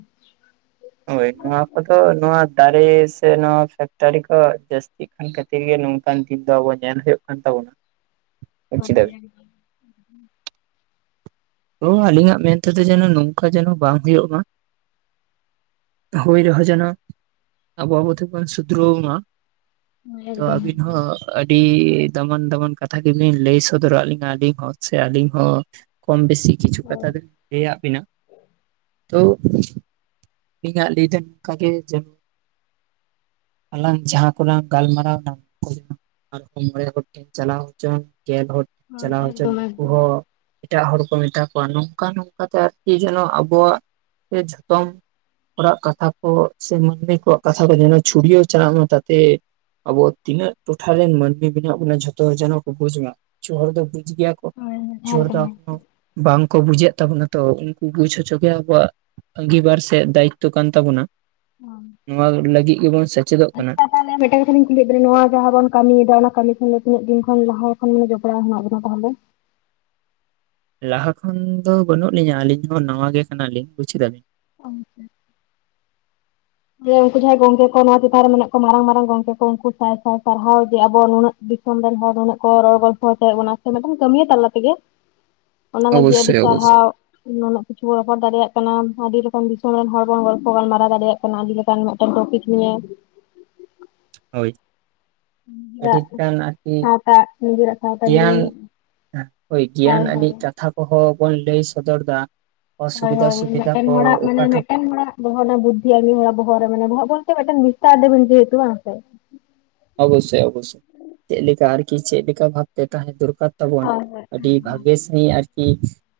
ᱦᱳᱭ ᱱᱚᱣᱟ ᱠᱚᱫᱚ ᱱᱚᱣᱟ ᱫᱟᱨᱮ ᱥᱮ ᱱᱚᱣᱟ ᱯᱷᱮᱠᱴᱟᱨᱤ ᱠᱚ ᱡᱟᱹᱥᱛᱤᱜ ᱠᱟᱱ ᱠᱷᱟᱹᱛᱤᱨ ᱜᱮ ᱱᱚᱝᱠᱟᱱ ᱫᱤᱱ ᱫᱚ ᱟᱵᱚ ᱧᱮᱞ ᱦᱩᱭᱩᱜ ᱠᱟᱱ ᱛᱟᱵᱚᱱᱟ᱾ ᱵᱩᱡ ᱫᱟᱵᱤᱱ [unintelligible] ᱛᱚ ᱟᱞᱤᱧᱟᱜ ᱢᱮᱱᱛᱮ ᱫᱚ ᱡᱮᱱᱚ ᱱᱚᱝᱠᱟ ᱡᱮᱱᱚ ᱵᱟᱝ ᱦᱳᱭᱳᱜ ᱢᱟ᱾ ᱦᱩᱭ ᱨᱮᱦᱚᱸ ᱡᱮᱱᱚ ᱟᱵᱚ ᱟᱵᱚ ᱛᱮᱵᱚᱱ ᱥᱩᱫᱷᱨᱟᱹᱣ ᱢᱟ᱾ ᱛᱚ ᱟᱹᱵᱤᱱ ᱦᱚᱸ ᱟᱹᱰᱤ ᱫᱟᱢᱟᱱ ᱫᱟᱢᱟᱱ ᱠᱟᱛᱷᱟ ᱜᱮᱵᱤᱱ ᱞᱟᱹᱭ ᱥᱚᱫᱚᱨᱟᱜ ᱞᱤᱧᱟᱹ᱾ ᱟᱹᱞᱤᱧ ᱦᱚᱸ ᱥᱮ ᱟᱹᱞᱤᱧ ᱦᱚᱸ ᱠᱚᱢ ᱵᱮᱥᱤ ᱠᱤᱪᱷᱩ ᱠᱟᱛᱷᱟ ᱫᱚᱞᱤᱧ ᱞᱟᱹᱭᱟᱜ ᱵᱤᱱᱟ ᱛᱳ ᱤᱧ ᱟᱜ ᱞᱟᱹᱭ ᱫᱚ ᱱᱚᱝᱠᱟ ᱜᱮ ᱡᱮᱱᱚ᱾ ᱟᱞᱟᱝ ᱡᱟᱦᱟᱸ ᱠᱚᱞᱟᱝ ᱜᱟᱞᱢᱟᱨᱟᱣᱱᱟ [inaudible] ᱟᱨ ᱠᱚ ᱢᱚᱬᱮ ᱦᱚᱲ ᱴᱷᱮᱱ ᱪᱟᱞᱟᱣ ᱦᱚᱪᱚᱱ, ᱜᱮᱞ ᱦᱚᱲ ᱴᱷᱮᱱ ᱪᱟᱞᱟᱣ ᱦᱚᱪᱚᱱ ᱩᱱᱠᱩ ᱦᱚᱸ ᱮᱴᱟᱜ ᱦᱚᱲ ᱠᱚ ᱢᱮᱛᱟ ᱠᱚᱣᱟ ᱱᱚᱝᱠᱟ ᱱᱚᱝᱠᱟ ᱛᱮ ᱟᱨᱠᱤ ᱡᱮᱱᱚ ᱟᱵᱚᱣᱟᱜ ᱡᱷᱚᱛᱚᱢ ᱦᱚᱲᱟᱜ ᱠᱟᱛᱷᱟ ᱠᱚ ᱥᱮ ᱢᱟᱹᱱᱢᱤ ᱠᱚᱣᱟᱜ ᱠᱟᱛᱷᱟ ᱠᱚ ᱡᱮᱱᱚ ᱪᱷᱩᱲᱤᱭᱟᱹᱣ ᱪᱟᱞᱟᱜ ᱢᱟ ᱛᱟᱛᱮ ᱟᱵᱚ ᱛᱤᱱᱟᱹᱜ ᱴᱚᱴᱷᱟᱨ ᱨᱮᱱ ᱢᱟᱹᱱᱢᱤ ᱢᱮᱱᱟᱜ ᱵᱚᱱᱟ ᱡᱷᱚᱛᱚ ᱦᱚᱲ ᱡᱮᱱᱚ ᱠᱚ ᱵᱩᱡᱽ ᱢᱟ᱾ ᱠᱤᱪᱷᱩ ᱦᱚᱲ ᱫᱚ ᱵᱩᱡᱽ ᱜᱮᱭᱟ ᱠᱚ ᱠᱤᱪᱷᱩ ᱦᱚᱲ ᱫᱚ ᱮᱠᱫᱚᱢ ᱵᱟᱝ ᱠᱚ ᱵᱩᱡᱮᱫ ᱛᱟᱵᱚᱱᱟ ᱛᱚ᱾ ᱩᱱᱠᱩ ᱵᱩᱡᱽ ᱦᱚᱪᱚ ᱜᱮ ᱟᱵᱚᱣᱟᱜ ᱟᱹᱜᱤᱵᱟᱨ ᱥᱮ ᱛᱮᱫ ᱫᱟᱭᱤᱛᱚ ᱠᱟᱱ ᱛᱟᱵᱚᱱᱟ᱾ [unintelligible] ᱱᱚᱣᱟ ᱞᱟᱹᱜᱤᱫ ᱜᱮᱵᱚᱱ ᱥᱮᱪ- ᱟᱪᱪᱷᱟ᱾ ᱛᱟᱦᱚᱞᱮ ᱢᱤᱫᱴᱟᱝ ᱠᱟᱛᱷᱟᱞᱤᱧ ᱠᱩᱞᱤᱭᱮᱫ ᱵᱮᱱᱟ ᱱᱚᱣᱟ ᱡᱟᱦᱟᱸ ᱵᱚᱱ ᱠᱟᱹᱢᱤᱭ ᱮᱫᱟ ᱚᱱᱟ ᱠᱟᱹᱢᱤ ᱠᱷᱚᱱ ᱫᱚ ᱛᱤᱱᱟᱹᱜ ᱫᱤᱱ ᱠᱷᱚᱱ ᱞᱟᱦᱟ ᱠᱷᱚᱱ ᱢᱟᱱᱮ ᱡᱚᱯᱲᱟᱣ ᱦᱮᱱᱟᱜ ᱵᱮᱱᱟ ᱛᱟᱦᱚᱞᱮ? ᱞᱟᱦᱟ ᱠᱷᱚᱱ ᱫᱚ ᱵᱟᱹᱱᱩᱜ ᱞᱤᱧᱟᱹ ᱟᱹᱞᱤᱧ ᱦᱚ ᱱᱟᱣᱟ ᱜᱮ ᱠᱟᱱᱟᱞᱤᱧ ᱵᱩᱪ ᱠᱮᱫᱟ ᱵᱤᱱ᱾ ᱩᱱᱠᱩ ᱡᱟᱦᱟᱸᱭ ᱜᱚᱝᱠᱮ ᱠᱚ ᱱᱚᱣᱟ ᱪᱮᱛᱟᱱ ᱨᱮ ᱢᱮᱱᱟᱜ ᱠᱚᱣᱟ ᱢᱟᱨᱟᱝ ᱢᱟᱨᱟᱝ ᱜᱚᱝᱠᱮ ᱠᱚ ᱩᱱᱠᱩ ᱥᱟᱭ ᱥᱟᱭ ᱥᱟᱨᱦᱟᱣ ᱡᱮ ᱟᱵᱚ ᱱᱩᱱᱟᱹᱜ ᱫᱤᱥᱚᱢ ᱨᱮᱱ ᱦᱚᱲ ᱱᱩᱱᱟᱹᱜ ᱠᱚ ᱨᱚᱲ ᱜᱚᱞᱯᱷᱚ ᱦᱚᱪᱚᱭ ᱮᱫ ᱵᱚᱱᱟ ᱥᱮ ᱢᱤᱫᱴᱟᱱ ᱠᱟᱹᱢᱤᱭᱟᱹ ᱛᱟᱞᱟ ᱛᱮᱜᱮ᱾ ᱚᱱᱟ ᱞᱟᱹᱜᱤᱫ ᱟᱹᱰᱤ ᱚᱵᱚᱥᱥᱳᱭ ᱚᱵᱚᱥᱥᱳᱭ ᱥᱟᱨᱦᱟᱣ᱾ ᱱᱩᱱᱟᱹᱜ ᱠᱤᱪᱷᱩ ᱵᱚ ᱨᱚᱯᱚᱲ ᱫᱟᱲᱮᱭᱟᱜ ᱠᱟᱱᱟ, ᱟᱹᱰᱤ ᱨᱚᱠᱚᱢ ᱫᱤᱥᱚᱢ ᱨᱮᱱ ᱦᱚᱲ ᱵᱚᱱ ᱜᱚᱞᱯᱷᱚ ᱜᱟᱞᱢᱟᱨᱟᱣ ᱫᱟᱲᱮᱭᱟᱜ ᱠᱟᱱᱟ᱾ ᱟᱰᱤ ᱞᱮᱠᱟᱱ ᱢᱤᱫᱴᱮᱱ ᱴᱚᱯᱤᱠ ᱱᱤᱭᱮ᱾ ᱦᱳᱭ᱾ ᱟᱹᱰᱤ ᱱᱤᱡᱮᱨᱟᱜ ᱜᱟᱱ ᱟᱨᱠᱤ ᱥᱟᱶᱛᱟ ᱱᱤᱡᱮᱨᱟᱜ ᱥᱟᱶᱛᱟ ᱜᱮᱭᱟᱱ ᱡᱤᱭᱚᱱ᱾ ᱦᱳᱭ, ᱜᱮᱭᱟᱱ ᱟᱹᱱᱤᱡ ᱠᱟᱛᱷᱟ ᱠᱚᱦᱚ ᱵᱚᱱ ᱞᱟᱹᱭ ᱥᱚᱫᱚᱨ ᱫᱟ᱾ ᱦᱳᱭ ᱦᱳᱭ, ᱢᱤᱫᱴᱮᱱ ᱦᱚᱲᱟᱜ, ᱢᱟᱱᱮ ᱴᱚᱴᱷᱟ ᱢᱤᱫᱴᱮᱱ ᱦᱚᱲᱟᱜ᱾ ᱵᱚᱦᱚᱜ ᱱᱟ ᱵᱩᱫᱽᱫᱷᱤ ᱟᱨ ᱢᱤᱫ ᱦᱚᱲᱟᱜ ᱵᱚᱦᱚᱜ ᱨᱮ ᱢᱮᱱᱟ ᱵᱚᱞᱛᱮ ᱢᱤᱫᱴᱮᱱ [unintelligible] ᱵᱟᱝ ᱥᱮ ᱚᱵᱚᱥᱳᱭ ᱚᱵᱚᱥᱳᱭ, ᱪᱮᱫ ᱞᱮᱠᱟ ᱟᱨᱠᱤ ᱪᱮᱫ ᱞᱮᱠᱟ ᱵᱷᱵᱛᱮ ᱛᱟᱦᱮ ᱫᱚᱨᱠᱟᱨ᱾ ᱛᱟᱵᱚᱱ ᱦᱳᱭ ᱦᱳᱭ ᱟᱹᱰᱤ ᱵᱷᱟᱜᱮ ᱥᱟᱦᱤᱡ ᱟᱨᱠᱤ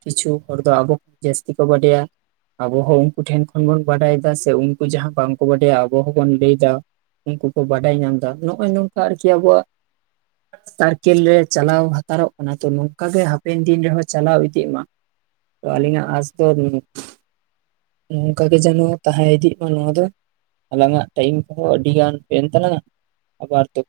ᱠᱤᱪᱷᱩ ᱦᱚᱲ ᱫᱚ ᱟᱰᱤ ᱡᱟᱹᱥᱛᱤ ᱠᱚ ᱵᱟᱰᱟᱭᱟ᱾ ᱟᱵᱚ ᱦᱚ ᱩᱱᱠᱩ ᱴᱷᱮᱱ ᱠᱷᱚᱱ ᱵᱚᱱ ᱵᱟᱰᱟᱭ ᱫᱟ ᱥᱮ ᱩᱱᱠᱩ ᱡᱟᱦᱟ ᱵᱟᱝᱠᱚ ᱵᱟᱰᱟᱭᱟ ᱟᱵᱚ ᱦᱚ ᱵᱚᱱ ᱞᱟᱹᱭ ᱫᱟ᱾ ᱩᱱᱠᱩ ᱠᱚ ᱵᱟᱰᱟᱭ ᱧᱟᱢ ᱫᱟ ᱟᱫᱚ ᱱᱚᱜ-ᱚᱭ ᱱᱚᱝᱠᱟ ᱟᱨᱠᱤ ᱟᱵᱚᱣᱟᱜ᱾ ᱥᱟᱨᱠᱮᱞ ᱨᱮ ᱪᱟᱞᱟᱣ ᱦᱟᱛᱟᱨᱚᱜ ᱠᱟᱱᱟ, ᱛᱚ ᱱᱚᱝᱠᱟ ᱜᱮ ᱦᱟᱯᱮᱱ ᱫᱤᱱ ᱨᱮᱦᱚ ᱪᱟᱞᱟᱣ ᱤᱫᱤᱜ ᱢᱟ᱾ ᱟᱹᱞᱤᱧᱟᱜ ᱟᱥ ᱫᱚ ᱱᱚᱝᱠᱟ ᱜᱮ ᱡᱮᱱᱚ ᱛᱟᱦᱮ ᱤᱫᱤ ᱢᱟ ᱱᱚᱣᱟ ᱫᱚ᱾ ᱟᱞᱟᱝ ᱟᱜ ᱴᱟᱭᱤᱢ ᱠᱚ ᱦᱚᱸ ᱟᱹᱰᱤ ᱜᱟᱱ ᱦᱳᱭ ᱮᱱ ᱛᱟᱞᱟᱝ-ᱟ᱾ ᱟᱵᱟᱨ ᱫᱚ